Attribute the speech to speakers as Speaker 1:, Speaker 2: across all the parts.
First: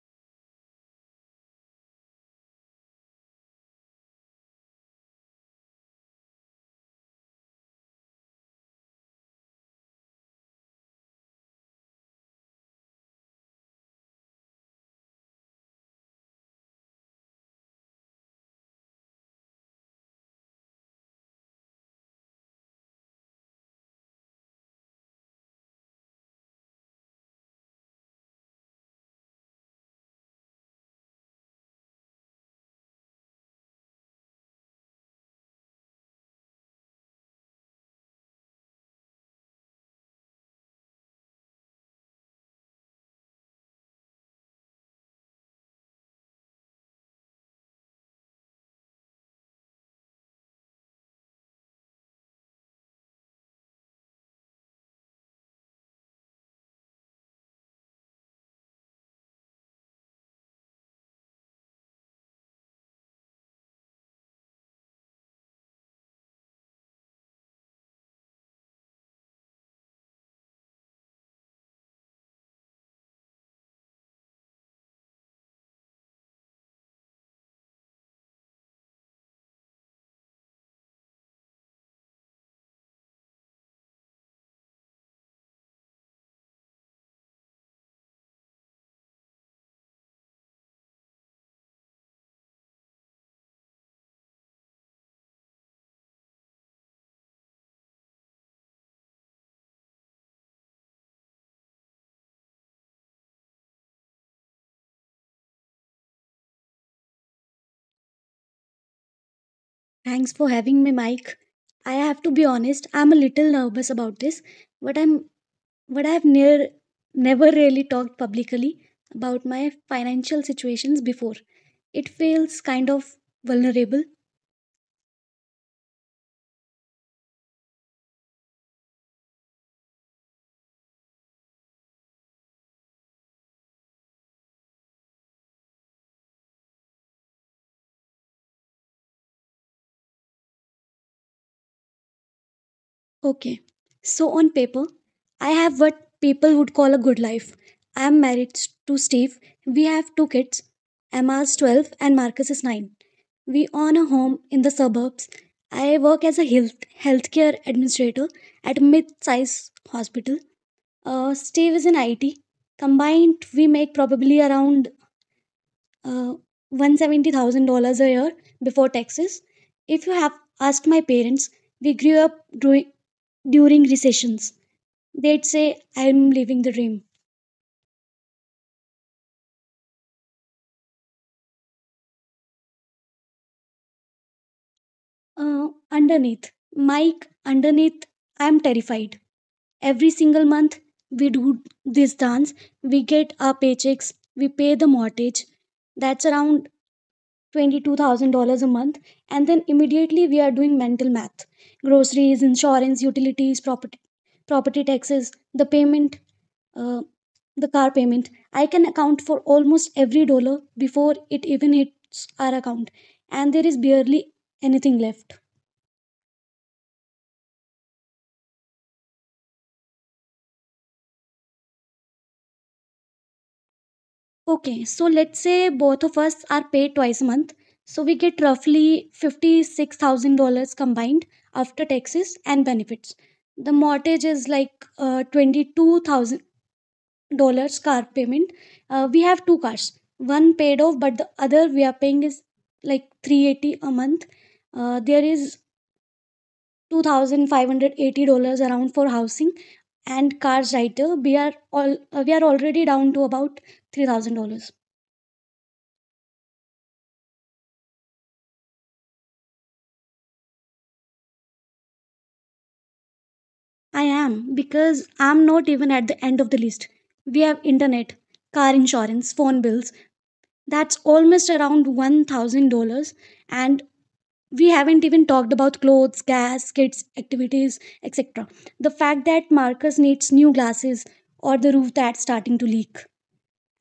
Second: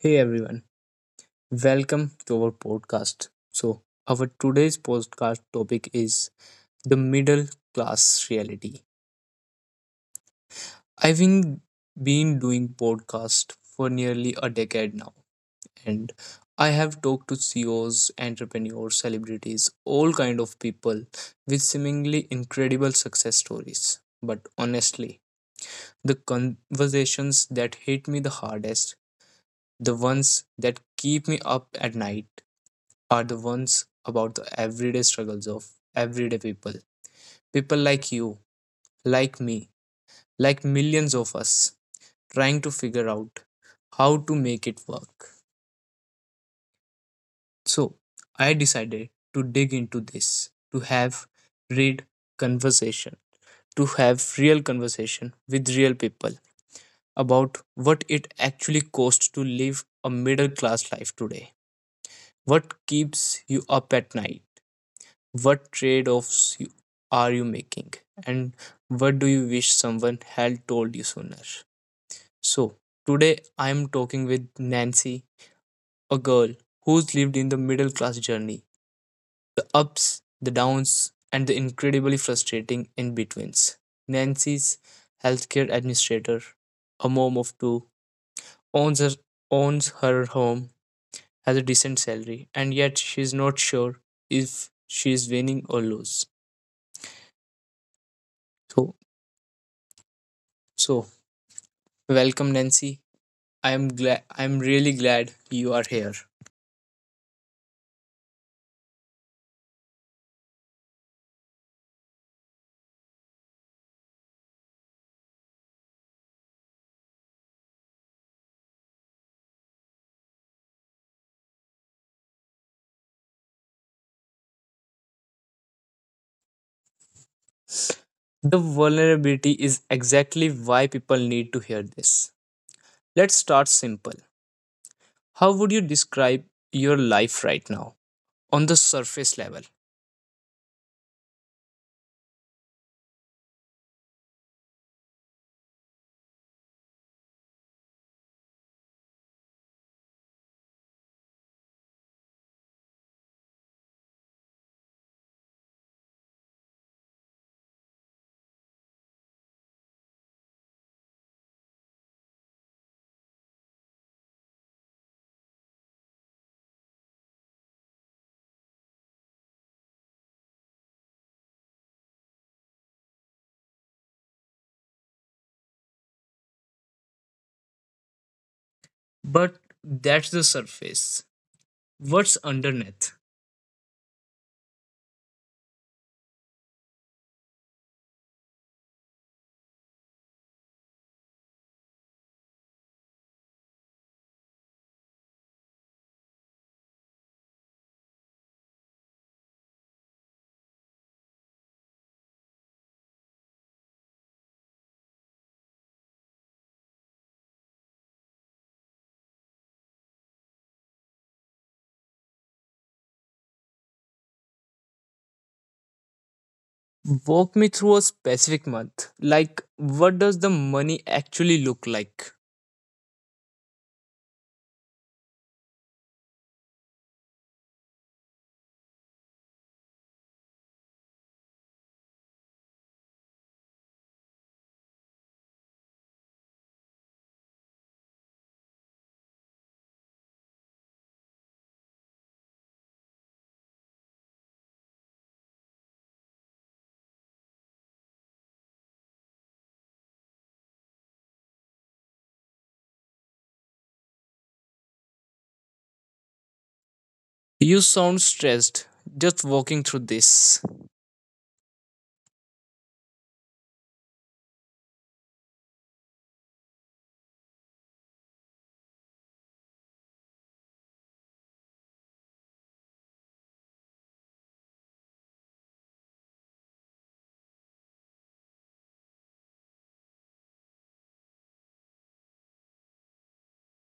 Speaker 1: Hey everyone, welcome to our podcast. So, our today's podcast topic is the middle class reality. I've been doing podcast for nearly a decade now, and I have talked to CEOs, entrepreneurs, celebrities, all kind of people with seemingly incredible success stories. But honestly, the conversations that hit me the hardest, the ones that keep me up at night, are the ones about the everyday struggles of everyday people. People like you, like me, like millions of us trying to figure out how to make it work. So, I decided to dig into this, to have read conversation, to have real conversation with real people about what it actually costs to live a middle class life today. What keeps you up at night? What trade offs are you making? And what do you wish someone had told you sooner? So, today I am talking with Nancy, a girl who's lived in the middle class journey, the ups, the downs, and the incredibly frustrating in betweens. Nancy's healthcare administrator, a mom of two, owns her, owns her home, has a decent salary, and yet she's not sure if she's winning or lose. So, so, Welcome, Nancy. I am glad. I am really glad you are here.
Speaker 2: Thanks for having me, Mike. I have to be honest, I'm a little nervous about this, but I'm but I've near never really talked publicly about my financial situations before. It feels kind of vulnerable.
Speaker 1: The vulnerability is exactly why people need to hear this. Let's start simple. How would you describe your life right now? On the surface level.
Speaker 2: Okay. So on paper, I have what people would call a good life. I'm married to Steve. We have two kids. Emma's 12 and Marcus is 9. We own a home in the suburbs. I work as a healthcare administrator at a mid-sized hospital. Steve is in IT. Combined, we make probably around uh, $170,000 a year before taxes. If you have asked my parents, we grew up during recessions. They'd say, "I'm living the dream."
Speaker 1: But that's the surface. What's underneath?
Speaker 2: Underneath, Mike, underneath, I'm terrified. Every single month, we do this dance. We get our paychecks, we pay the mortgage. That's around $22,000 a month. And then immediately we are doing mental math: groceries, insurance, utilities, property taxes, uh, the car payment. I can account for almost every dollar before it even hits our account, and there is barely anything left.
Speaker 1: Walk me through a specific month. Like, what does the money actually look like?
Speaker 2: Okay, so let's say both of us are paid twice a month. So we get roughly $56,000 combined after taxes and benefits. The mortgage is like $22,000. Car payment. We have two cars, one paid off, but the other we are paying is like 380 a month. There is $2,580 around for housing and cars right there. We are already down to about $3,000.
Speaker 1: You sound stressed just walking through this.
Speaker 2: I am because I'm not even at the end of the list. We have internet, car insurance, phone bills. That's almost around $1,000, and we haven't even talked about clothes, gas, kids, activities, etc. The fact that Marcus needs new glasses, or the roof that's starting to leak.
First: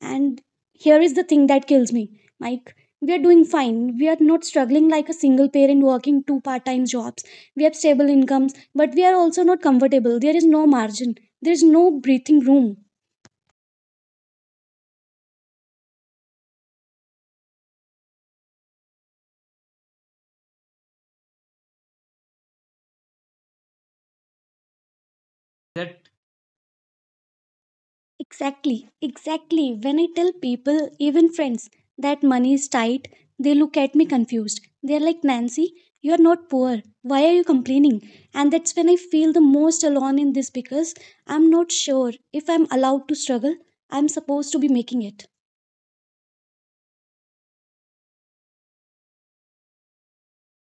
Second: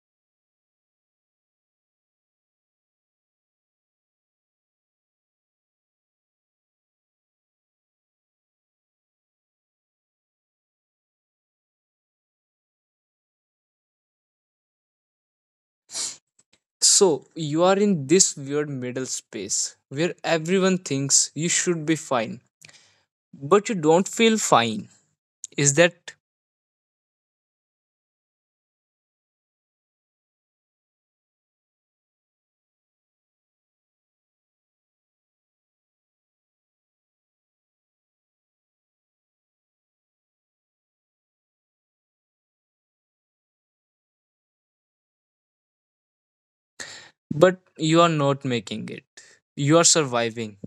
Speaker 2: And here is the thing that kills me, Mike. We are doing fine. We are not struggling like a single parent working two-part time jobs. We have stable incomes, but we are also not comfortable. There is no margin, there is no breathing room.
Speaker 1: So you are in this weird middle space where everyone thinks you should be fine, but you don't feel fine. Is
Speaker 2: That
Speaker 1: that
Speaker 2: Exactly, exactly. When I tell people, even friends, that money is tight, they look at me confused. They're like, "Nancy, you're not poor. Why are you complaining?" And that's when I feel the most alone in this, because I'm not sure if I'm allowed to struggle. I'm supposed to be making it.
Speaker 1: but you are not making it. You are surviving.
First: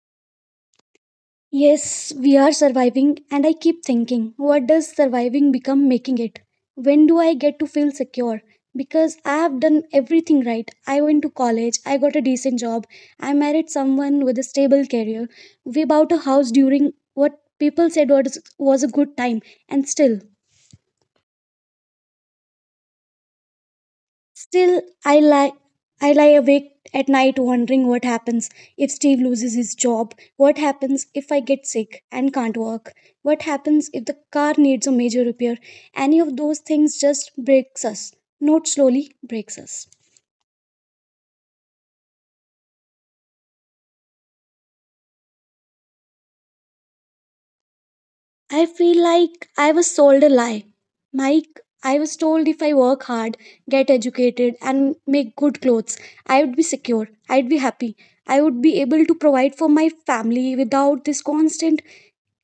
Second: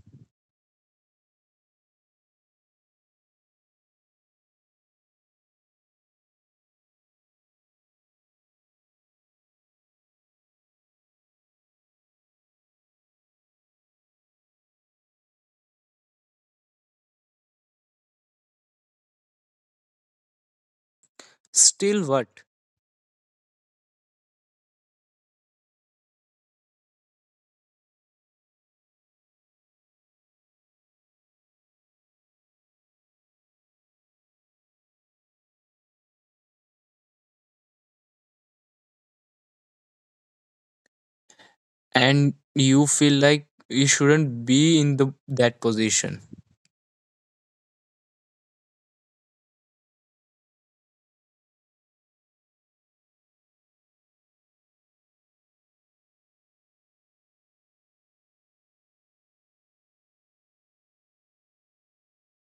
Speaker 2: Yes, we are surviving, and I keep thinking, what does surviving become making it? When do I get to feel secure? Because I have done everything right. I went to college, I got a decent job, I married someone with a stable career. We bought a house during what people said was a good time, and still,
Speaker 1: Still what?
Speaker 2: Still, I lie, I lie awake at night wondering what happens if Steve loses his job, what happens if I get sick and can't work, what happens if the car needs a major repair. Any of those things just breaks us, not slowly breaks us.
Speaker 1: And you feel like you shouldn't be in the that position.
Speaker 2: I feel like I was sold a lie. Mike, I was told if I work hard, get educated, and make good clothes, I would be secure, I'd be happy, I would be able to provide for my family without this constant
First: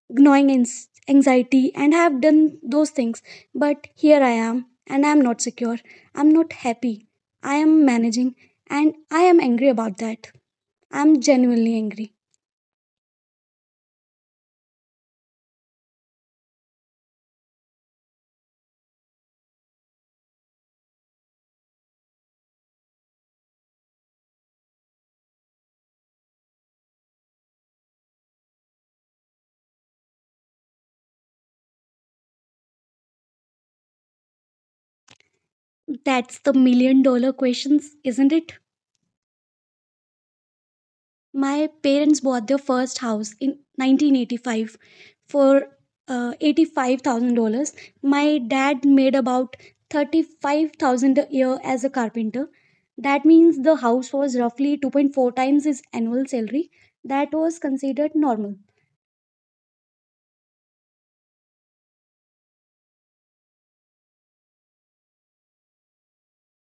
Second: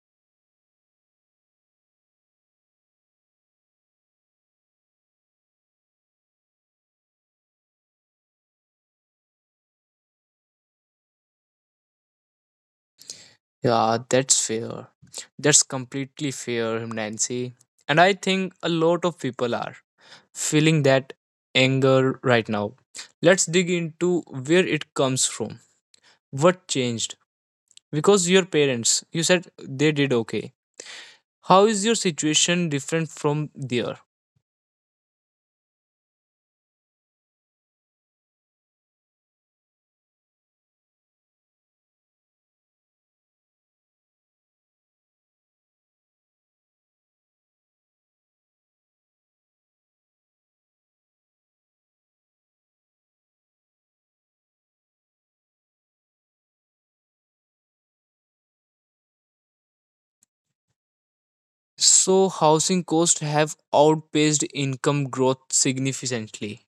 Speaker 2: gnawing anxiety, and have done those things. But here I am, and I am not secure. I'm not happy. I am managing, and I am angry about that. I'm genuinely angry.
Speaker 1: Yeah, that's fair. That's completely fair, Nancy. And I think a lot of people are feeling that anger right now. Let's dig into where it comes from. What changed? Because your parents, you said they did okay. How is your situation different from there?
Speaker 2: That's the million dollar questions, isn't it? My parents bought their first house in 1985 for $85,000. My dad made about 35,000 a year as a carpenter. That means the house was roughly 2.4 times his annual salary. That was considered normal.
Speaker 1: So housing costs have outpaced income growth significantly.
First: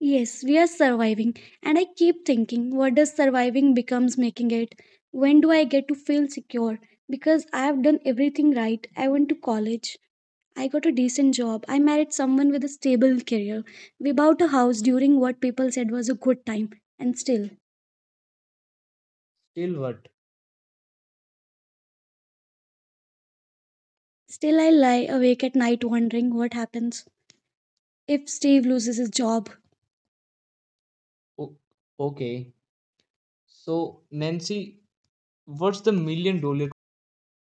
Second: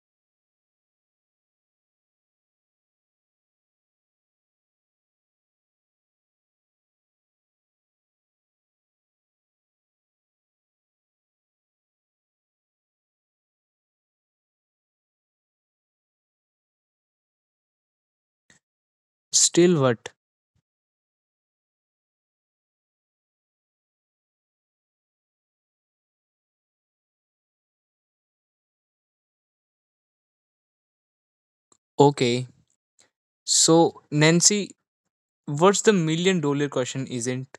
Speaker 2: Yes, we are surviving, and I keep thinking, what does surviving becomes making it? When do I get to feel secure? Because I have done everything right. I went to college. I got a decent job. I married someone with a stable career. We bought a house during what people said was a good time. And still, still
Speaker 1: Still what?
Speaker 2: what? Still, I lie awake at night wondering what happens if Steve loses his job. O-
Speaker 1: Okay.
Speaker 2: okay.
Speaker 1: So
Speaker 2: So,
Speaker 1: Nancy,
Speaker 2: Nancy,
Speaker 1: what's
Speaker 2: what's
Speaker 1: the
Speaker 2: the
Speaker 1: million
Speaker 2: million
Speaker 1: dollar
Speaker 2: dollar?
Speaker 1: question isn't?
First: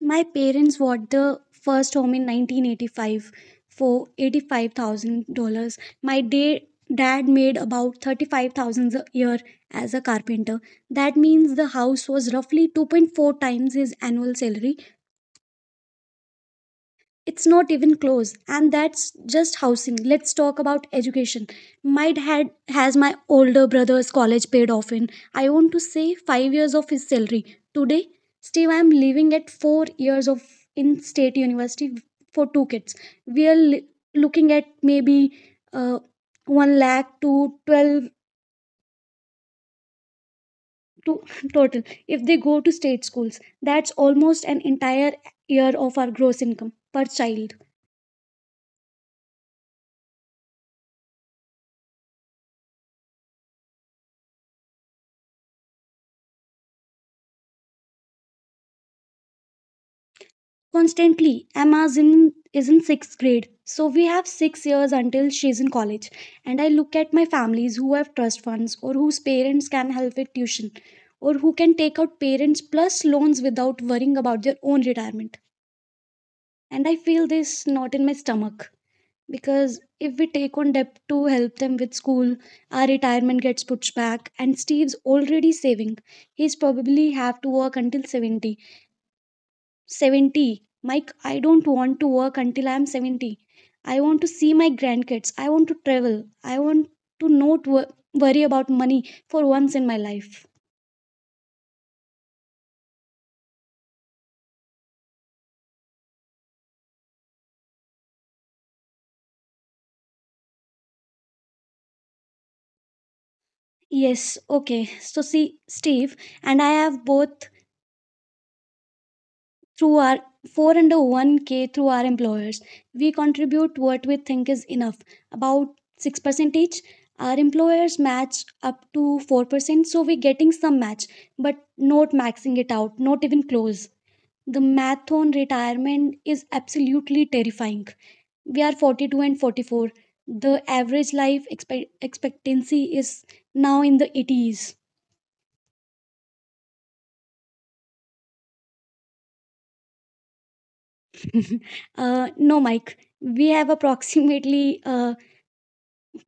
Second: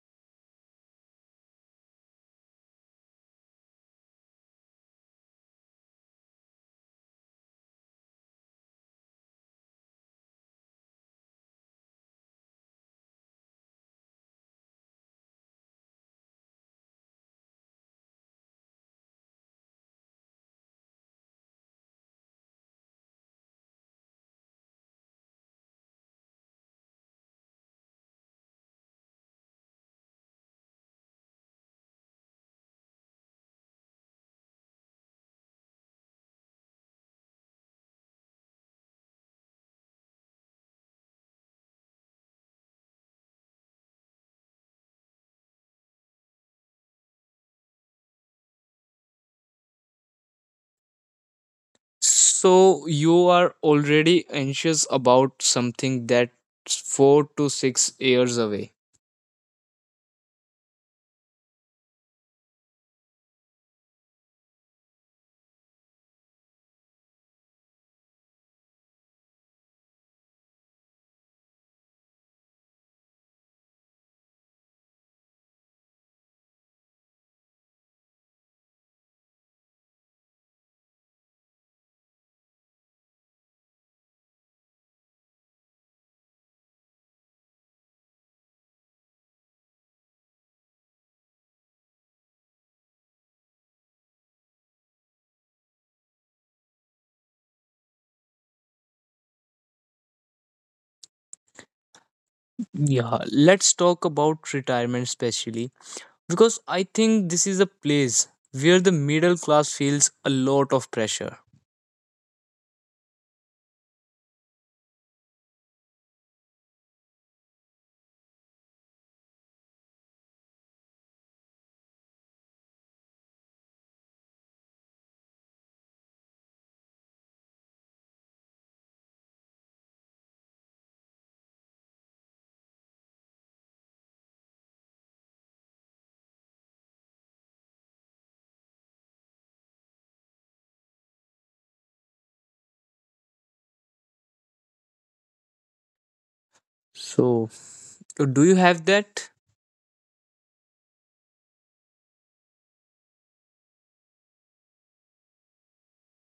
Speaker 2: My parents bought the first home in 1985 for $85,000. My dad made about 35,000 a year as a carpenter. That means the house was roughly 2.4 times his annual salary. It's not even close. And that's just housing. Let's talk about education. Might had Has my older brother's college paid off in, I want to say, 5 years of his salary? Today, Steve, I'm living at 4 years of in state university for two kids. We are looking at maybe uh, 1 lakh to 12 to total, if they go to state schools. That's almost an entire year of our gross income, per child.
Speaker 1: So you are already anxious about something that's 4 to 6 years away.
Speaker 2: Constantly. Emma's in is in sixth grade, so we have 6 years until she's in college. And I look at my families who have trust funds, or whose parents can help with tuition, or who can take out parents plus loans without worrying about their own retirement. And I feel this knot in my stomach, because if we take on debt to help them with school, our retirement gets pushed back, and Steve's already saving. He's probably have to work until 70. Mike, I don't want to work until I'm 70. I want to see my grandkids. I want to travel. I want to not worry about money for once in my life.
Speaker 1: Yeah, let's talk about retirement specially because I think this is a place where the middle class feels a lot of pressure.
Speaker 2: Yes, okay. So see, Steve and I have both through our four and a one k through our employers. We contribute what we think is enough, about 6% each. Our employers match up to 4%, so we're getting some match, but not maxing it out, not even close. The math on retirement is absolutely terrifying. We are 42 and 44. The average life expectancy is now in the 80s.
Speaker 1: So, do you have that?
Speaker 2: No, Mike. We have approximately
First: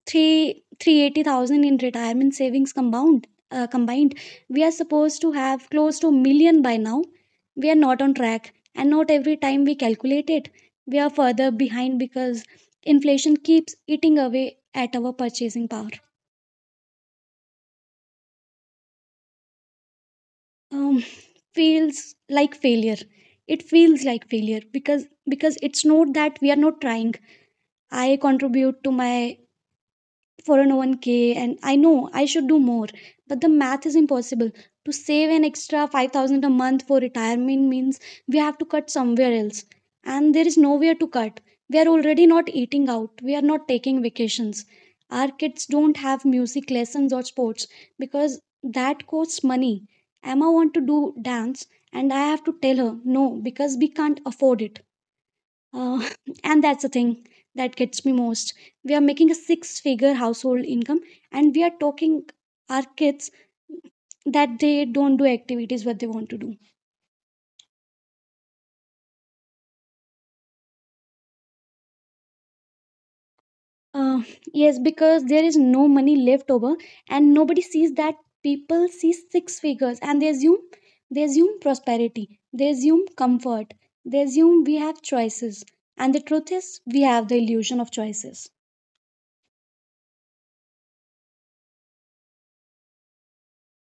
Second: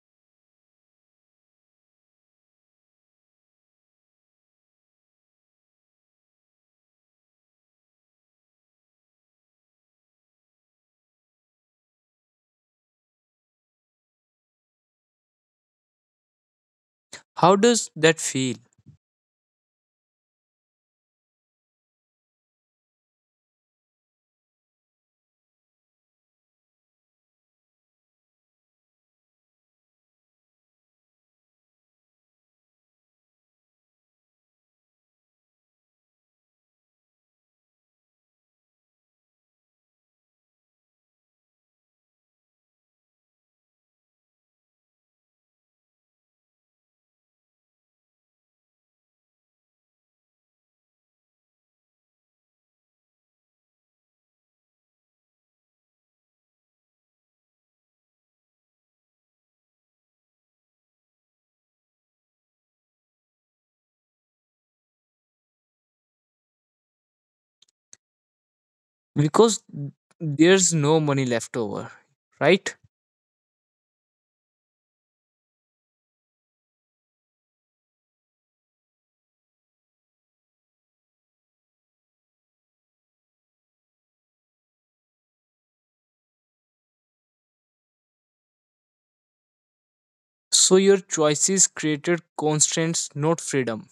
Speaker 2: three 380,000 in retirement savings compound, combined. We are supposed to have close to million by now. We are not on track, and not every time we calculate it, we are further behind, because inflation keeps eating away at our purchasing power.
Speaker 1: How does that feel?
Speaker 2: um, Feels like failure. It feels like failure because it's not that we are not trying. I contribute to my 401k, and I know I should do more, but the math is impossible. To save an extra 5,000 a month for retirement means we have to cut somewhere else. And there is nowhere to cut. We are already not eating out. We are not taking vacations. Our kids don't have music lessons or sports because that costs money. Emma wants to do dance, and I have to tell her no because we can't afford it. Uh, and that's the thing that gets me most. We are making a six figure household income, and we are talking our kids that they don't do activities what they want to do.
Speaker 1: Because there's no money left over, right?
Speaker 2: Uh, yes, because there is no money left over, and nobody sees that. People see six figures and they assume prosperity, they assume comfort, they assume we have choices. And the truth is we have the illusion of choices.
Speaker 1: So, your choices created constraints, not freedom.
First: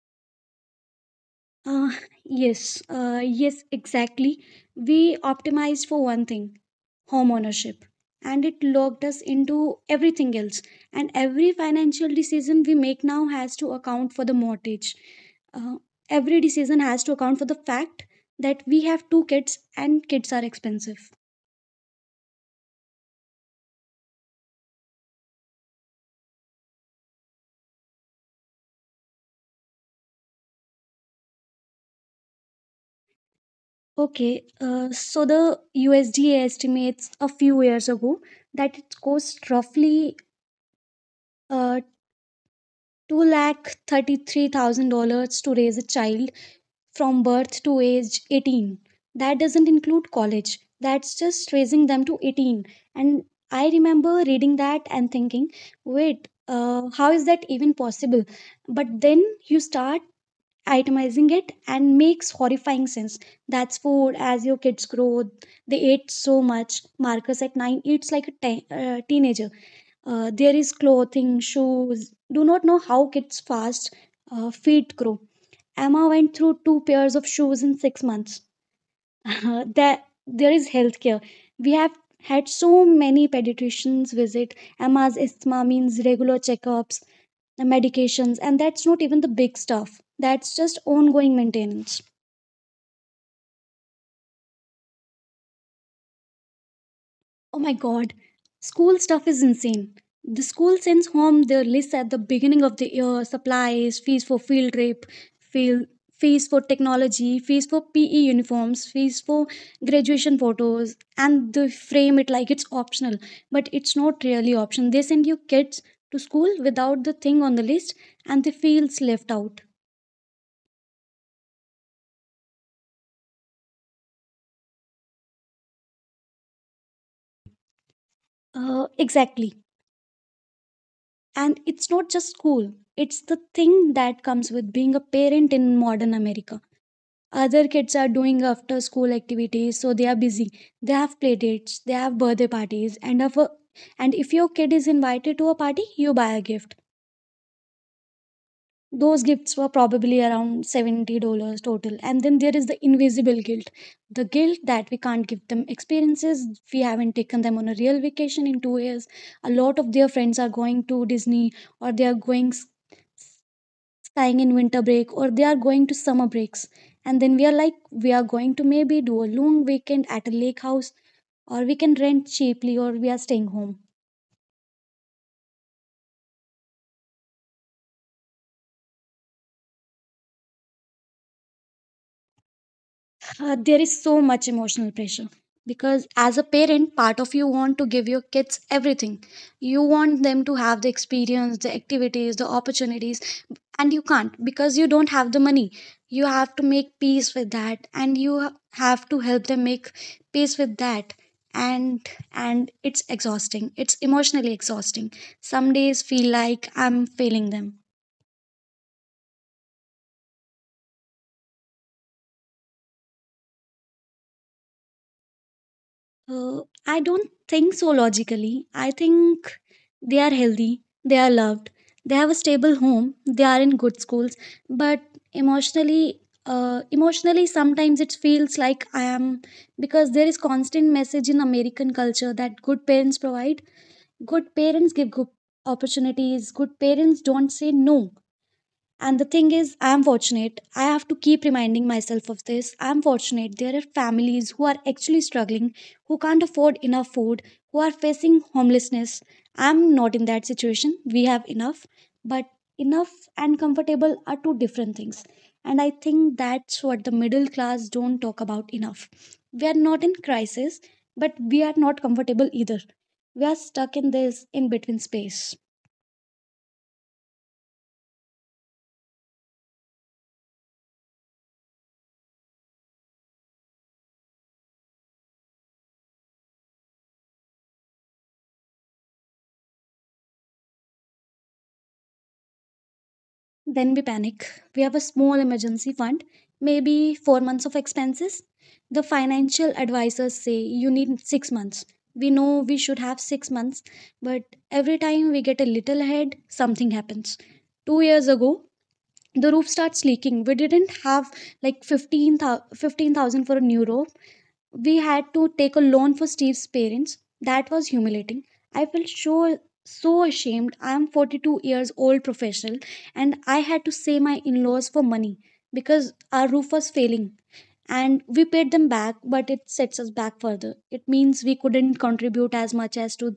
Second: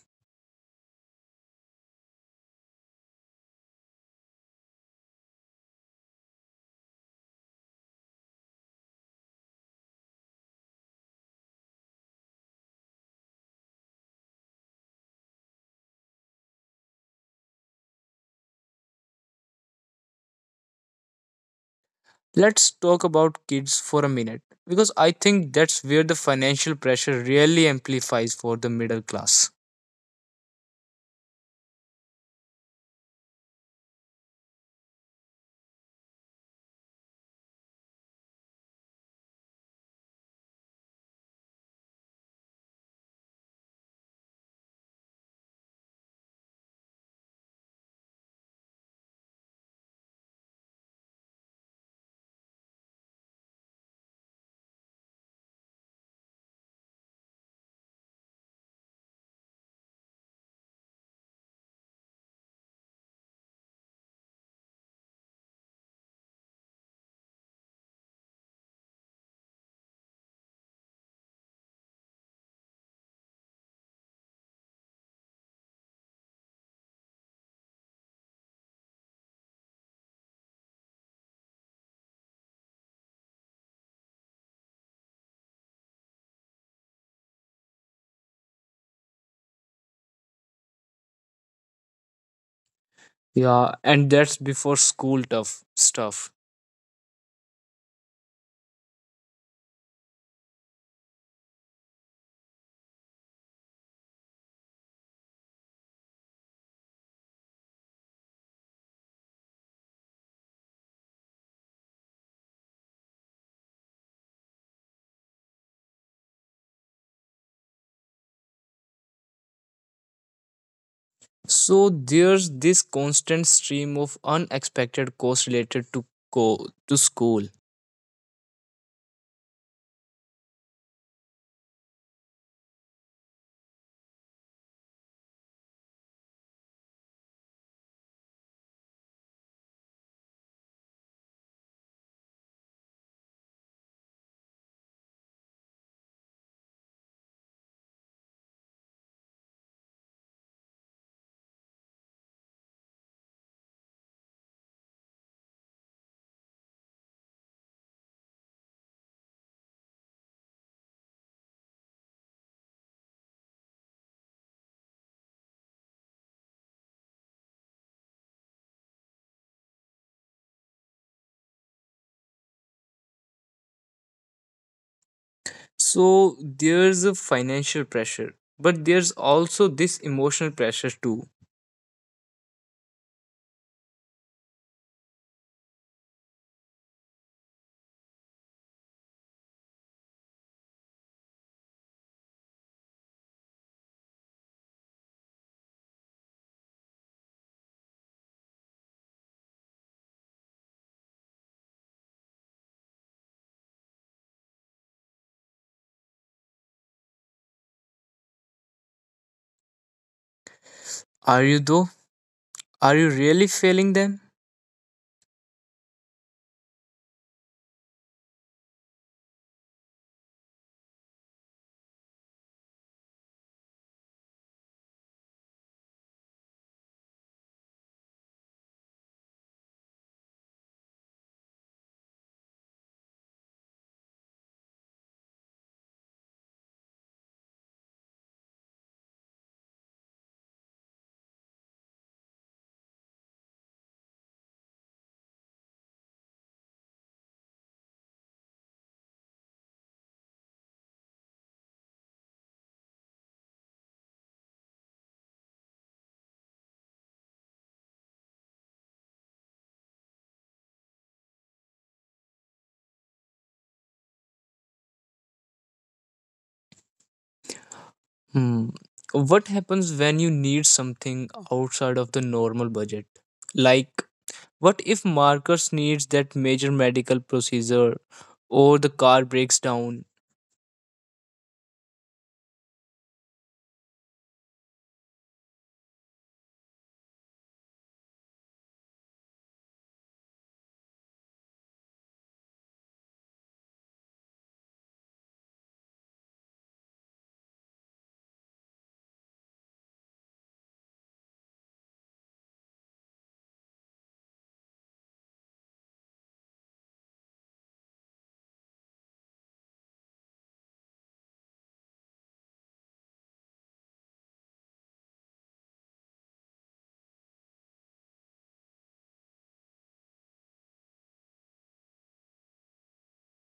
Speaker 2: Uh, yes, yes, exactly. We optimized for one thing, home ownership, and it locked us into everything else. And every financial decision we make now has to account for the mortgage. Uh, every decision has to account for the fact that we have two kids, and kids are expensive.
Speaker 1: Let's talk about kids for a minute because I think that's where the financial pressure really amplifies for the middle class.
Speaker 2: Okay, so the USDA estimates a few years ago that it costs roughly uh, $33,000 to raise a child from birth to age 18. That doesn't include college. That's just raising them to 18. And I remember reading that and thinking, wait, how is that even possible? But then you start itemizing it, and makes horrifying sense. That's food. As your kids grow, they ate so much. Marcus at 9 eats like a teenager. There is clothing, shoes. Do not know how kids fast feet grow. Emma went through two pairs of shoes in 6 months. there, there is healthcare. We have had so many pediatricians visit. Emma's asthma means regular checkups, medications, and that's not even the big stuff. That's just ongoing maintenance.
Speaker 1: Yeah, and that's before school tough stuff.
Speaker 2: Oh my god, school stuff is insane. The school sends home their list at the beginning of the year: supplies, fees for field trip, field, fees for technology, fees for PE uniforms, fees for graduation photos, and they frame it like it's optional. But it's not really option. They send you kids to school without the thing on the list, and they feels left out.
Speaker 1: So there's this constant stream of unexpected costs related to school.
Speaker 2: Exactly. And it's not just school. It's the thing that comes with being a parent in modern America. Other kids are doing after school activities, so they are busy. They have play dates, they have birthday parties, and if your kid is invited to a party, you buy a gift. Those gifts were probably around $70 total. And then there is the invisible guilt. The guilt that we can't give them experiences, we haven't taken them on a real vacation in 2 years. A lot of their friends are going to Disney or they are staying in winter break or they are going to summer breaks, and then we are like we are going to maybe do a long weekend at a lake house or we can rent cheaply or we are staying home.
Speaker 1: So there's a financial pressure, but there's also this emotional pressure too.
Speaker 2: There is so much emotional pressure because as a parent part of you want to give your kids everything, you want them to have the experience, the activities, the opportunities, and you can't because you don't have the money. You have to make peace with that, and you have to help them make peace with that, and and it's exhausting, it's emotionally exhausting. Some days feel like I'm failing them.
Speaker 1: Are you though? Are you really failing them?
Speaker 2: Uh, I don't think so logically. I think they are healthy, they are loved, they have a stable home, they are in good schools, but emotionally, emotionally sometimes it feels like I am, because there is constant message in American culture that good parents provide, good parents give good opportunities, good parents don't say no. And the thing is, I'm fortunate. I have to keep reminding myself of this. I'm fortunate. There are families who are actually struggling, who can't afford enough food, who are facing homelessness. I'm not in that situation. We have enough, but enough and comfortable are two different things. And I think that's what the middle class don't talk about enough. We are not in crisis, but we are not comfortable either. We are stuck in this in between space.
Speaker 1: Hmm. What happens when you need something outside of the normal budget? Like, what if Marcus needs that major medical procedure or the car breaks down,
Speaker 2: Then we panic. We have a small emergency fund, maybe 4 months of expenses. The financial advisors say you need 6 months. We know we should have 6 months, but every time we get a little ahead, something happens. 2 years ago, the roof starts leaking. We didn't have like 15,000 for a new roof. We had to take a loan for Steve's parents. That was humiliating. I felt so ashamed. I am 42 years old professional, and I had to say my in-laws for money because our roof was failing, and we paid them back, but it sets us back further. It means we couldn't contribute as much as to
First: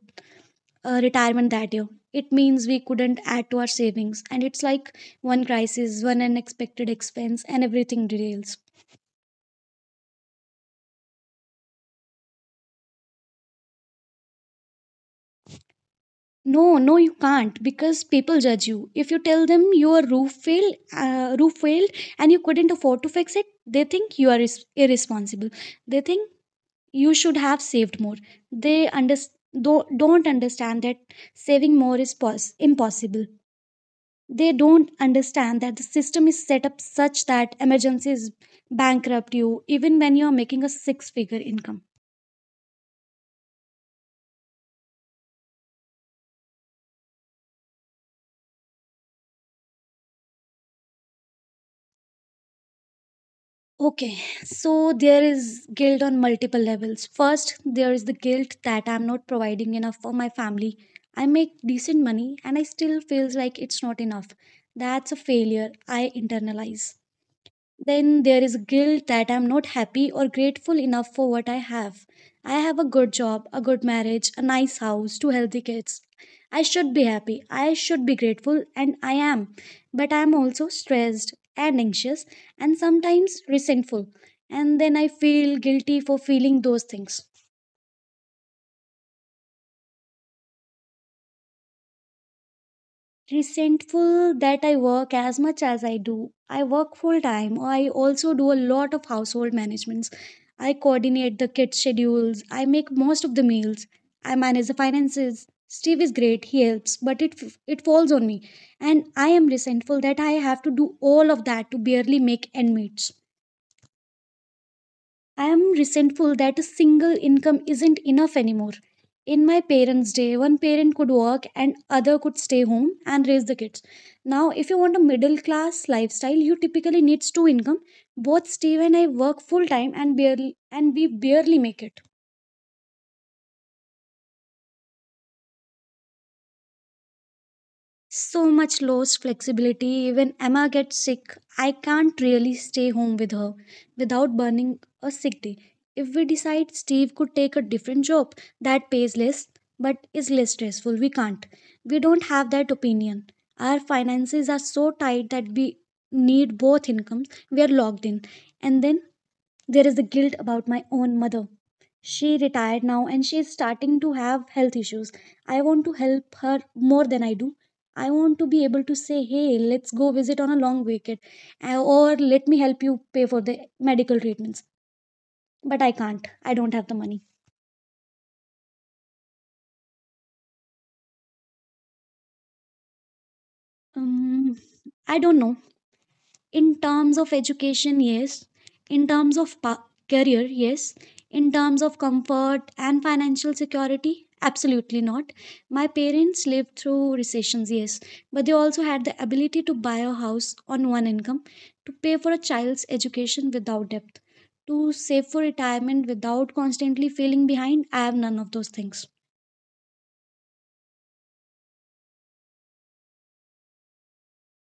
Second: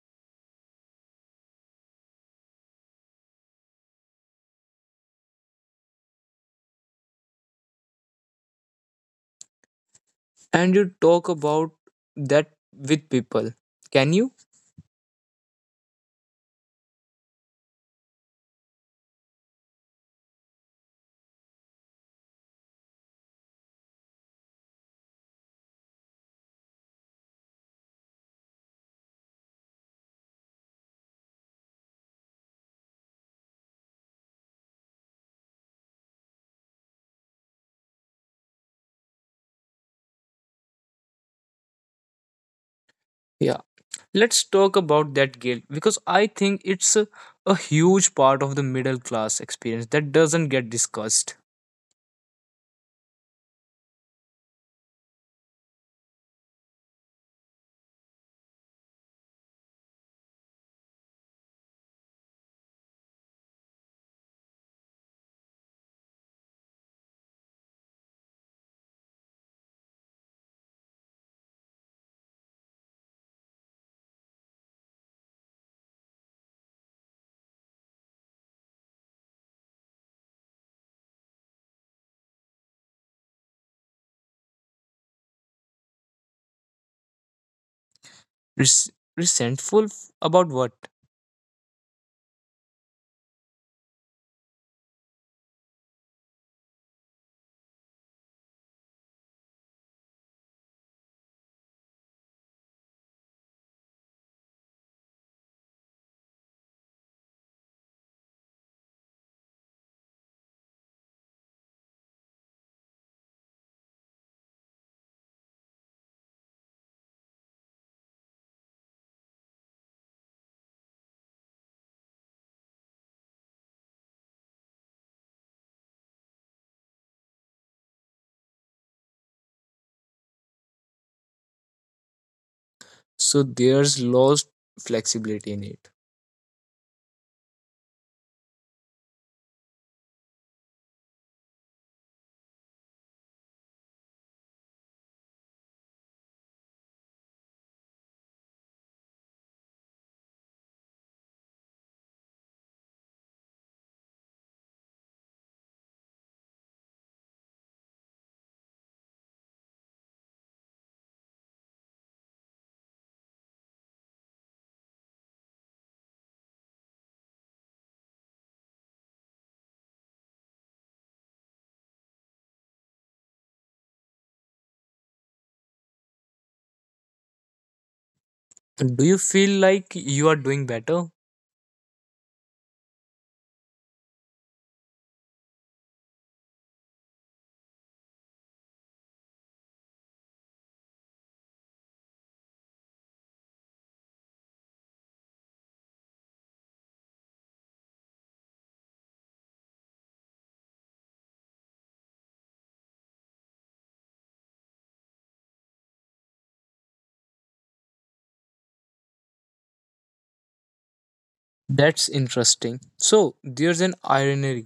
Speaker 2: retirement that year. It means we couldn't add to our savings, and it's like one crisis, one unexpected expense and everything derails.
Speaker 1: and you talk about that with people, can you?
Speaker 2: No, no, you can't, because people judge you. If you tell them your roof failed, and you couldn't afford to fix it, they think you are irresponsible. They think you should have saved more. They don't understand that saving more is impossible. They don't understand that the system is set up such that emergencies bankrupt you even when you are making a six-figure income.
Speaker 1: Yeah, let's talk about that guilt because I think it's a huge part of the middle class experience that doesn't get discussed.
Speaker 2: Okay, so there is guilt on multiple levels. First, there is the guilt that I'm not providing enough for my family. I make decent money and I still feels like it's not enough. That's a failure I internalize. Then there is guilt that I'm not happy or grateful enough for what I have. I have a good job, a good marriage, a nice house, two healthy kids. I should be happy, I should be grateful, and I am. But I'm also stressed and anxious and sometimes resentful. And then I feel guilty for feeling those things.
Speaker 1: Resentful about what?
Speaker 2: Resentful that I work as much as I do. I work full time. I also do a lot of household managements. I coordinate the kids' schedules. I make most of the meals. I manage the finances. Steve is great. He helps, but it falls on me, and I am resentful that I have to do all of that to barely make end meets. I am resentful that a single income isn't enough anymore. In my parents' day, one parent could work and other could stay home and raise the kids. Now, if you want a middle class lifestyle, you typically need two income. Both Steve and I work full time and we barely make it.
Speaker 1: So there's lost flexibility in it.
Speaker 2: So much lost flexibility. When Emma gets sick, I can't really stay home with her without burning a sick day. If we decide Steve could take a different job that pays less but is less stressful, we can't. We don't have that opinion. Our finances are so tight that we need both incomes. We are locked in. And then there is the guilt about my own mother. She retired now and she is starting to have health issues. I want to help her more than I do. I want to be able to say, hey, let's go visit on a long weekend, or let me help you pay for the medical treatments. But I can't. I don't have the money.
Speaker 1: Do you feel like you are doing better?
Speaker 2: Um, I don't know. In terms of education, yes. In terms of career, yes. In terms of comfort and financial security, absolutely not. My parents lived through recessions, yes, but they also had the ability to buy a house on one income, to pay for a child's education without debt, to save for retirement without constantly feeling behind. I have none of those things.
Speaker 1: That's interesting. So there's an irony,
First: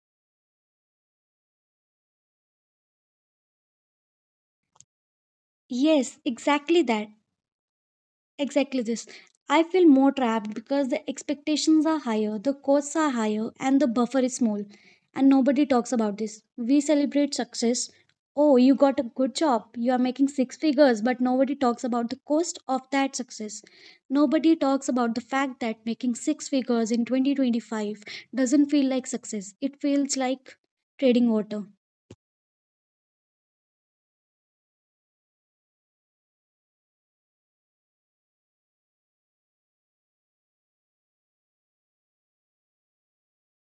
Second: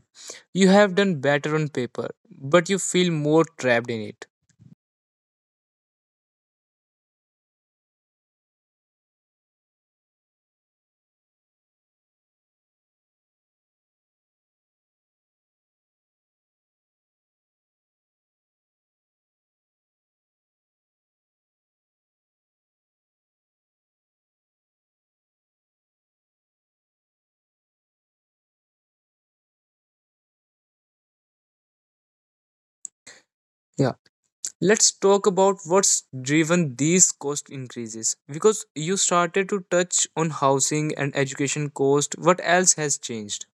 Speaker 1: you have done better on paper, but you feel more trapped in it.
Speaker 2: Yes, exactly that. Exactly this. I feel more trapped because the expectations are higher, the costs are higher, and the buffer is small. And nobody talks about this. We celebrate success. Oh, you got a good job. You are making six figures, but nobody talks about the cost of that success. Nobody talks about the fact that making six figures in 2025 doesn't feel like success. It feels like trading water.
Speaker 1: Yeah. Let's talk about what's driven these cost increases because you started to touch on housing and education cost. What else has changed?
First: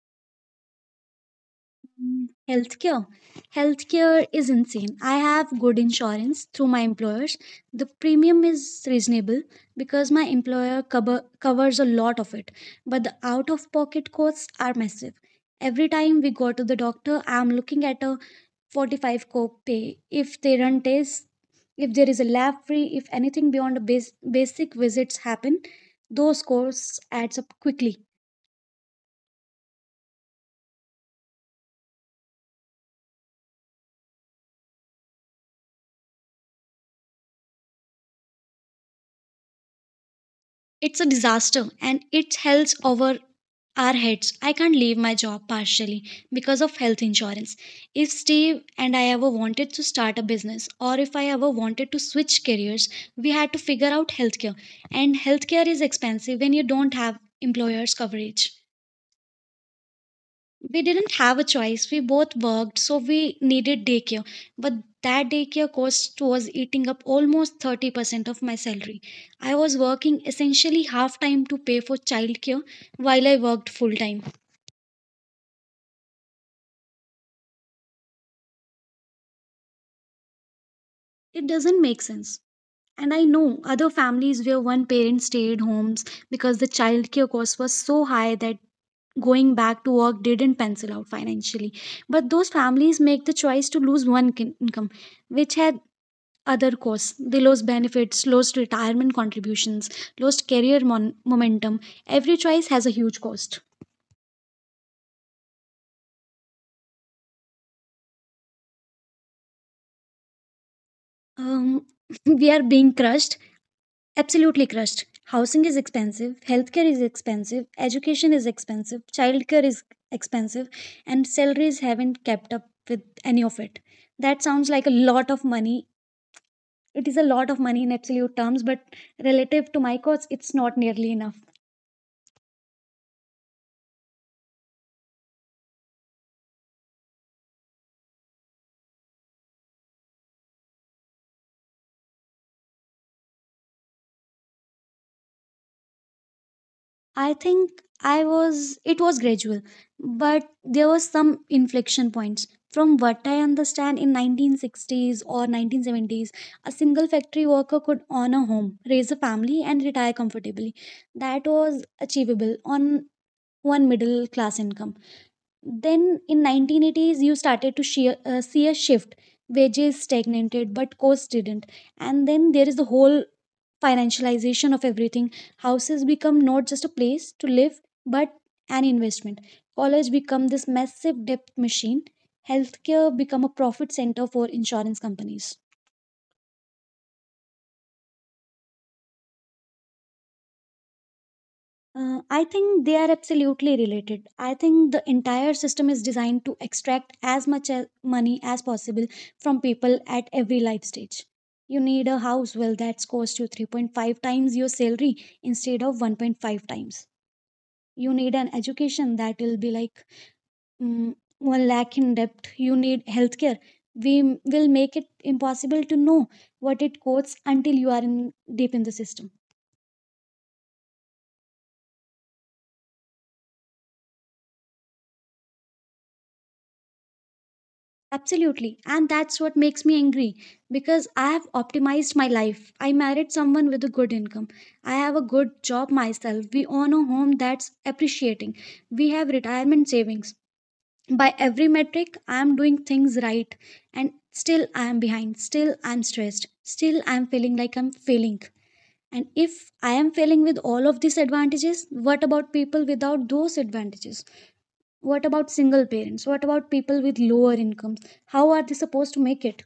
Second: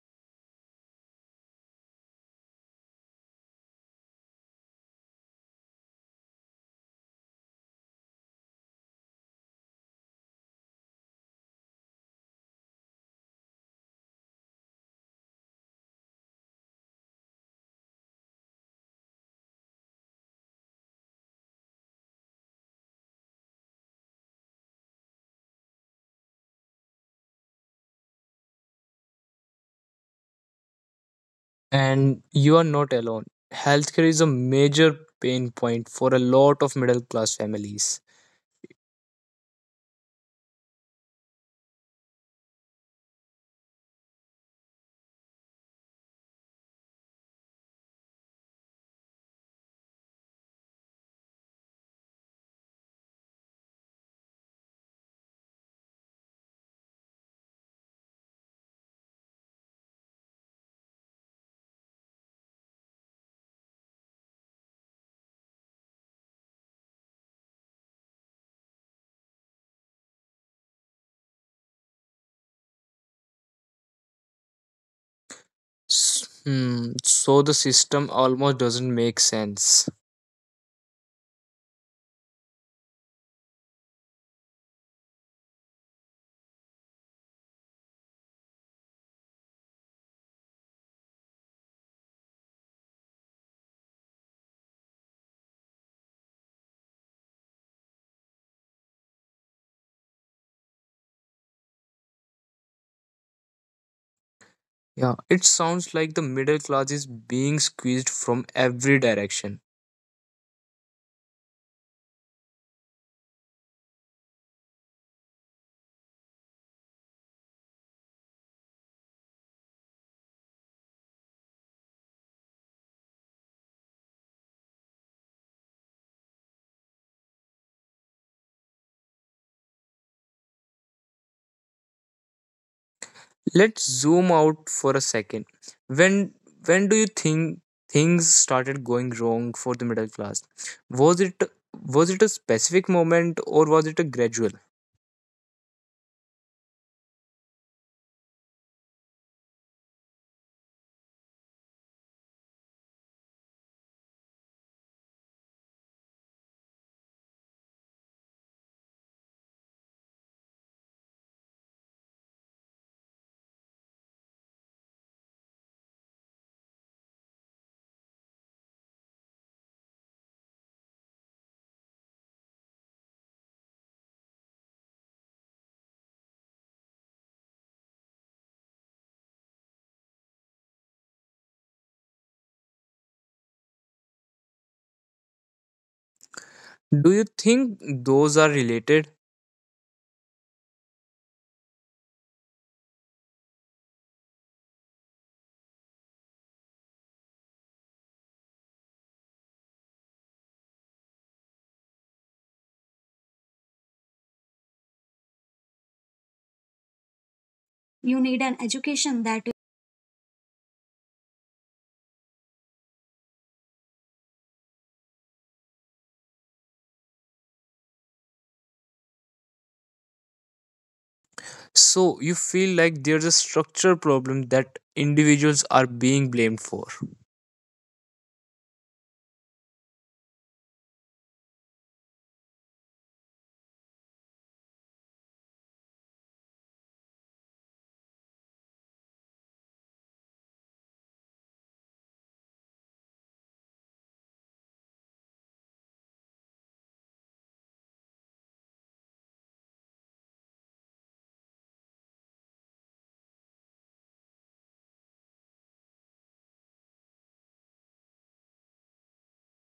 Speaker 2: Healthcare. Healthcare is insane. I have good insurance through my employers. The premium is reasonable because my employer covers a lot of it, but the out of pocket costs are massive. Every time we go to the doctor, I'm looking at a 45 copay. If they run tests, if there is a lab free, if anything beyond a basic visits happen, those costs adds up quickly.
Speaker 1: And you are not alone. Healthcare is a major pain point for a lot of middle class families.
Speaker 2: It's a disaster and it hells over our heads. I can't leave my job partially because of health insurance. If Steve and I ever wanted to start a business or if I ever wanted to switch careers, we had to figure out healthcare. And healthcare is expensive when you don't have employer's coverage. We didn't have a choice. We both worked, so we needed daycare. But that daycare cost was eating up almost 30% of my salary. I was working essentially half time to pay for childcare while I worked full time.
Speaker 1: S- Hmm, so the system almost doesn't make sense.
Speaker 2: It doesn't make sense. And I know other families where one parent stayed homes because the childcare cost was so high that going back to work didn't pencil out financially. But those families make the choice to lose one income, which has other costs. They lost benefits, lost retirement contributions, lost career momentum. Every choice has a huge cost.
Speaker 1: Yeah, it sounds like the middle class is being squeezed from every direction.
Speaker 2: Um, we are being crushed, absolutely crushed. Housing is expensive, healthcare is expensive, education is expensive, childcare is expensive, and salaries haven't kept up with any of it. That sounds like a lot of money. It is a lot of money in absolute terms, but relative to my costs, it's not nearly enough.
Speaker 1: Let's zoom out for a second. When when do you think things started going wrong for the middle class? Was it a specific moment or was it a gradual?
Speaker 2: I think I was it was gradual, but there were some inflection points. From what I understand, in 1960s or 1970s, a single factory worker could own a home, raise a family, and retire comfortably. That was achievable on one middle class income. Then in 1980s, you started to see a shift. Wages stagnated, but costs didn't. And then there is the whole financialization of everything. Houses become not just a place to live, but an investment. College become this massive debt machine. Healthcare become a profit center for insurance companies.
Speaker 1: Do you think those are related?
Speaker 2: I think they are absolutely related. I think the entire system is designed to extract as much as money as possible from people at every life stage. You need a house, well, that's cost you 3.5 times your salary instead of 1.5 times. You
Speaker 1: You
Speaker 2: need
Speaker 1: need an
Speaker 2: an education
Speaker 1: education
Speaker 2: that
Speaker 1: that
Speaker 2: will be like 1 lakh in debt. You need healthcare. We will make it impossible to know what it costs until you are deep in the system.
Speaker 1: so you feel like there's a structural problem that individuals are being blamed for.
Speaker 2: Absolutely. And that's what makes me angry because I have optimized my life. I married someone with a good income. I have a good job myself. We own a home that's appreciating. We have retirement savings. By every metric, I am doing things right. And still, I am behind. Still, I am stressed. Still, I am feeling like I'm failing. And if I am failing with all of these advantages, what about people without those advantages? What about single parents? What about people with lower incomes? How are they supposed to make it?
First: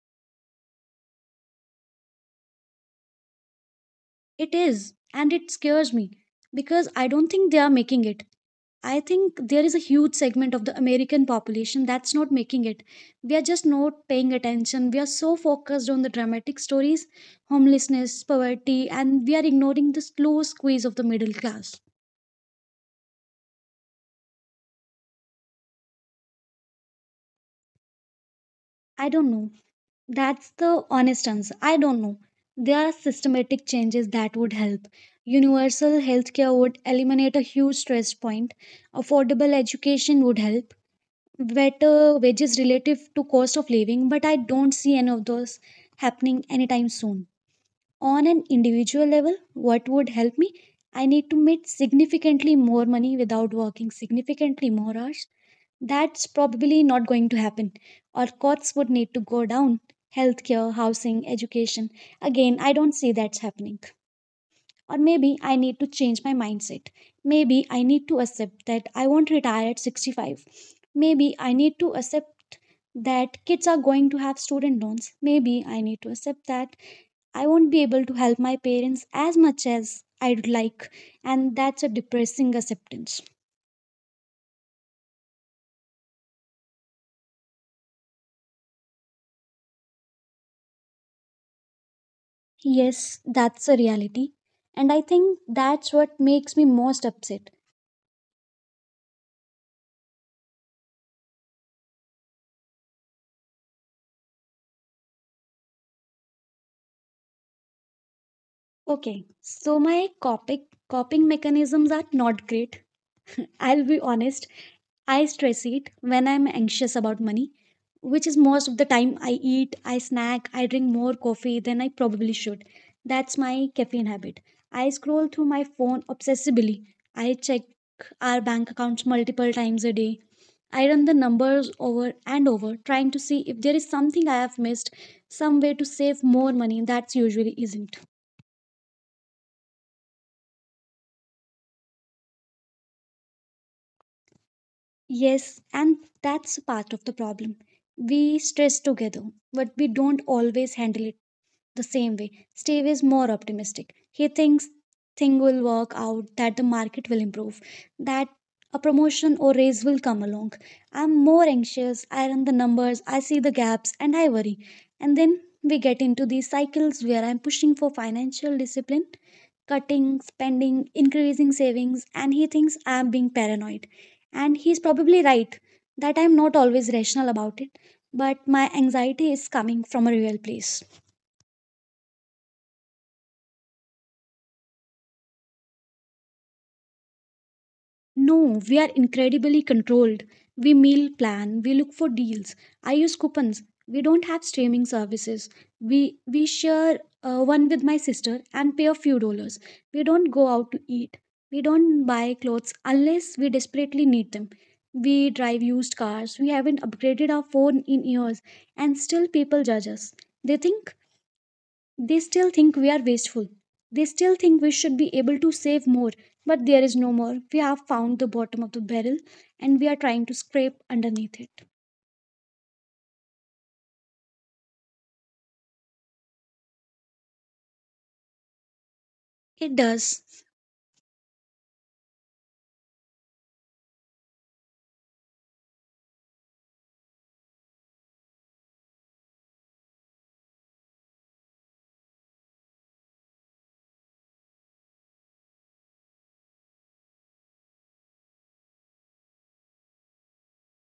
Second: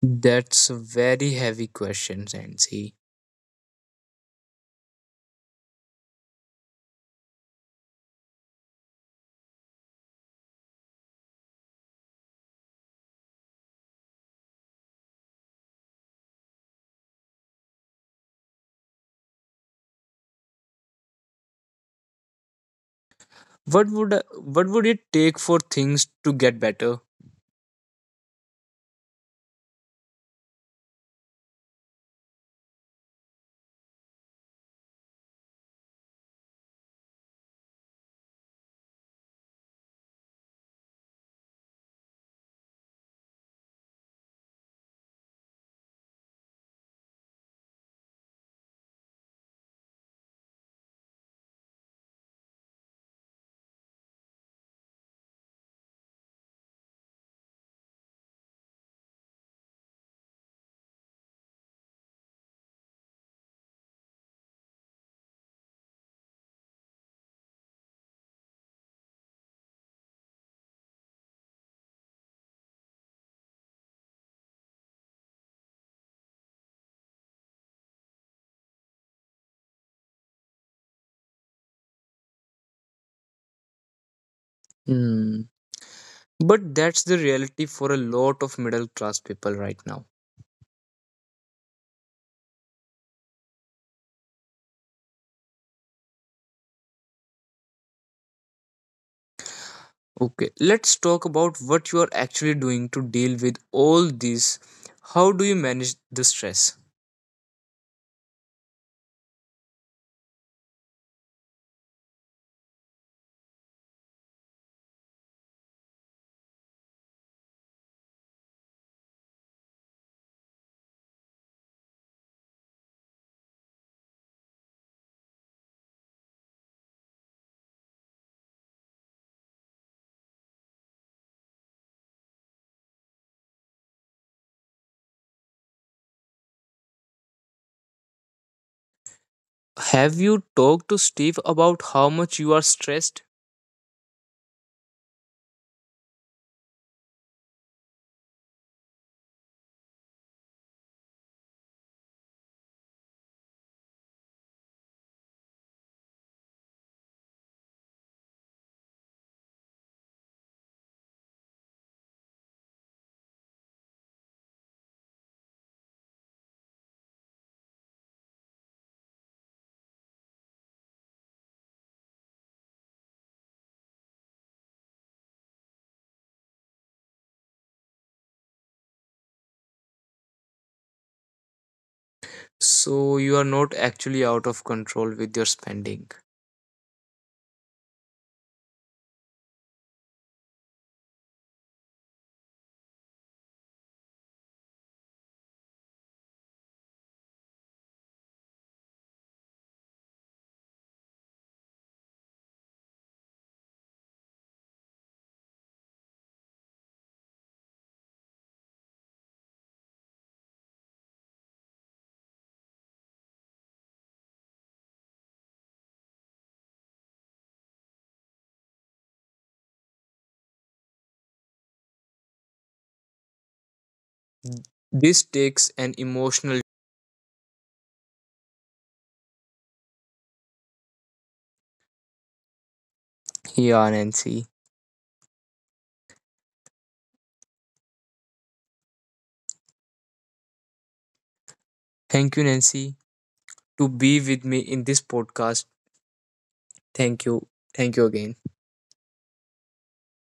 Speaker 1: That's a very heavy question, Nancy.
Speaker 2: It is, and it scares me because I don't think they are making it. I think there is a huge segment of the American population that's not making it. We are just not paying attention. We are so focused on the dramatic stories, homelessness, poverty, and we are ignoring the slow squeeze of the middle class.
Speaker 1: What would what would it take for things to get better?
Speaker 2: I don't know. That's the honest answer. I don't know. There are systematic changes that would help. Universal healthcare would eliminate a huge stress point. Affordable education would help. Better wages relative to cost of living, but I don't see any of those happening anytime soon. On an individual level, what would help me? I need to make significantly more money without working significantly more hours. That's probably not going to happen, or costs would need to go down. Healthcare, housing, education. Again, I don't see that's happening. Or maybe I need to change my mindset. Maybe I need to accept that I won't retire at 65. Maybe I need to accept that kids are going to have student loans. Maybe I need to accept that I won't be able to help my parents as much as I'd like. And that's a depressing acceptance.
Speaker 1: Hmm. But that's the reality for a lot of middle class people right now.
Speaker 2: Yes, that's a reality. And I think that's what makes me most upset.
Speaker 1: Okay, let's talk about what you are actually doing to deal with all this. How do you manage the stress?
Speaker 2: Okay, so my coping mechanisms are not great. I'll be honest, I stress it when I'm anxious about money, which is most of the time I eat, I snack, I drink more coffee than I probably should. That's my caffeine habit. I scroll through my phone obsessively. I check our bank accounts multiple times a day. I run the numbers over and over, trying to see if there is something I have missed, some way to save more money that's usually isn't.
Speaker 1: Have you talked to Steve about how much you are stressed?
Speaker 2: Yes, and that's a part of the problem. We stress together, but we don't always handle it. The same way, Steve is more optimistic. He thinks thing will work out, that the market will improve, that a promotion or raise will come along. I'm more anxious, I run the numbers, I see the gaps, and I worry. And then we get into these cycles where I'm pushing for financial discipline, cutting, spending, increasing savings, and he thinks I'm being paranoid. And he's probably right that I'm not always rational about it, but my anxiety is coming from a real place.
Speaker 1: So you are not actually out of control with your spending.
Speaker 2: No, we are incredibly controlled. We meal plan, we look for deals. I use coupons. We don't have streaming services. We share one with my sister and pay a few dollars. We don't go out to eat. We don't buy clothes unless we desperately need them. We drive used cars. We haven't upgraded our phone in years and still people judge us. They think they still think we are wasteful. They still think we should be able to save more, but there is no more. We have found the bottom of the barrel and we are trying to scrape underneath it.
Speaker 1: This takes an emotional.
Speaker 2: It does
Speaker 1: Yeah, Nancy. Thank you, Nancy, to be with me in this podcast. Thank you. Thank you again.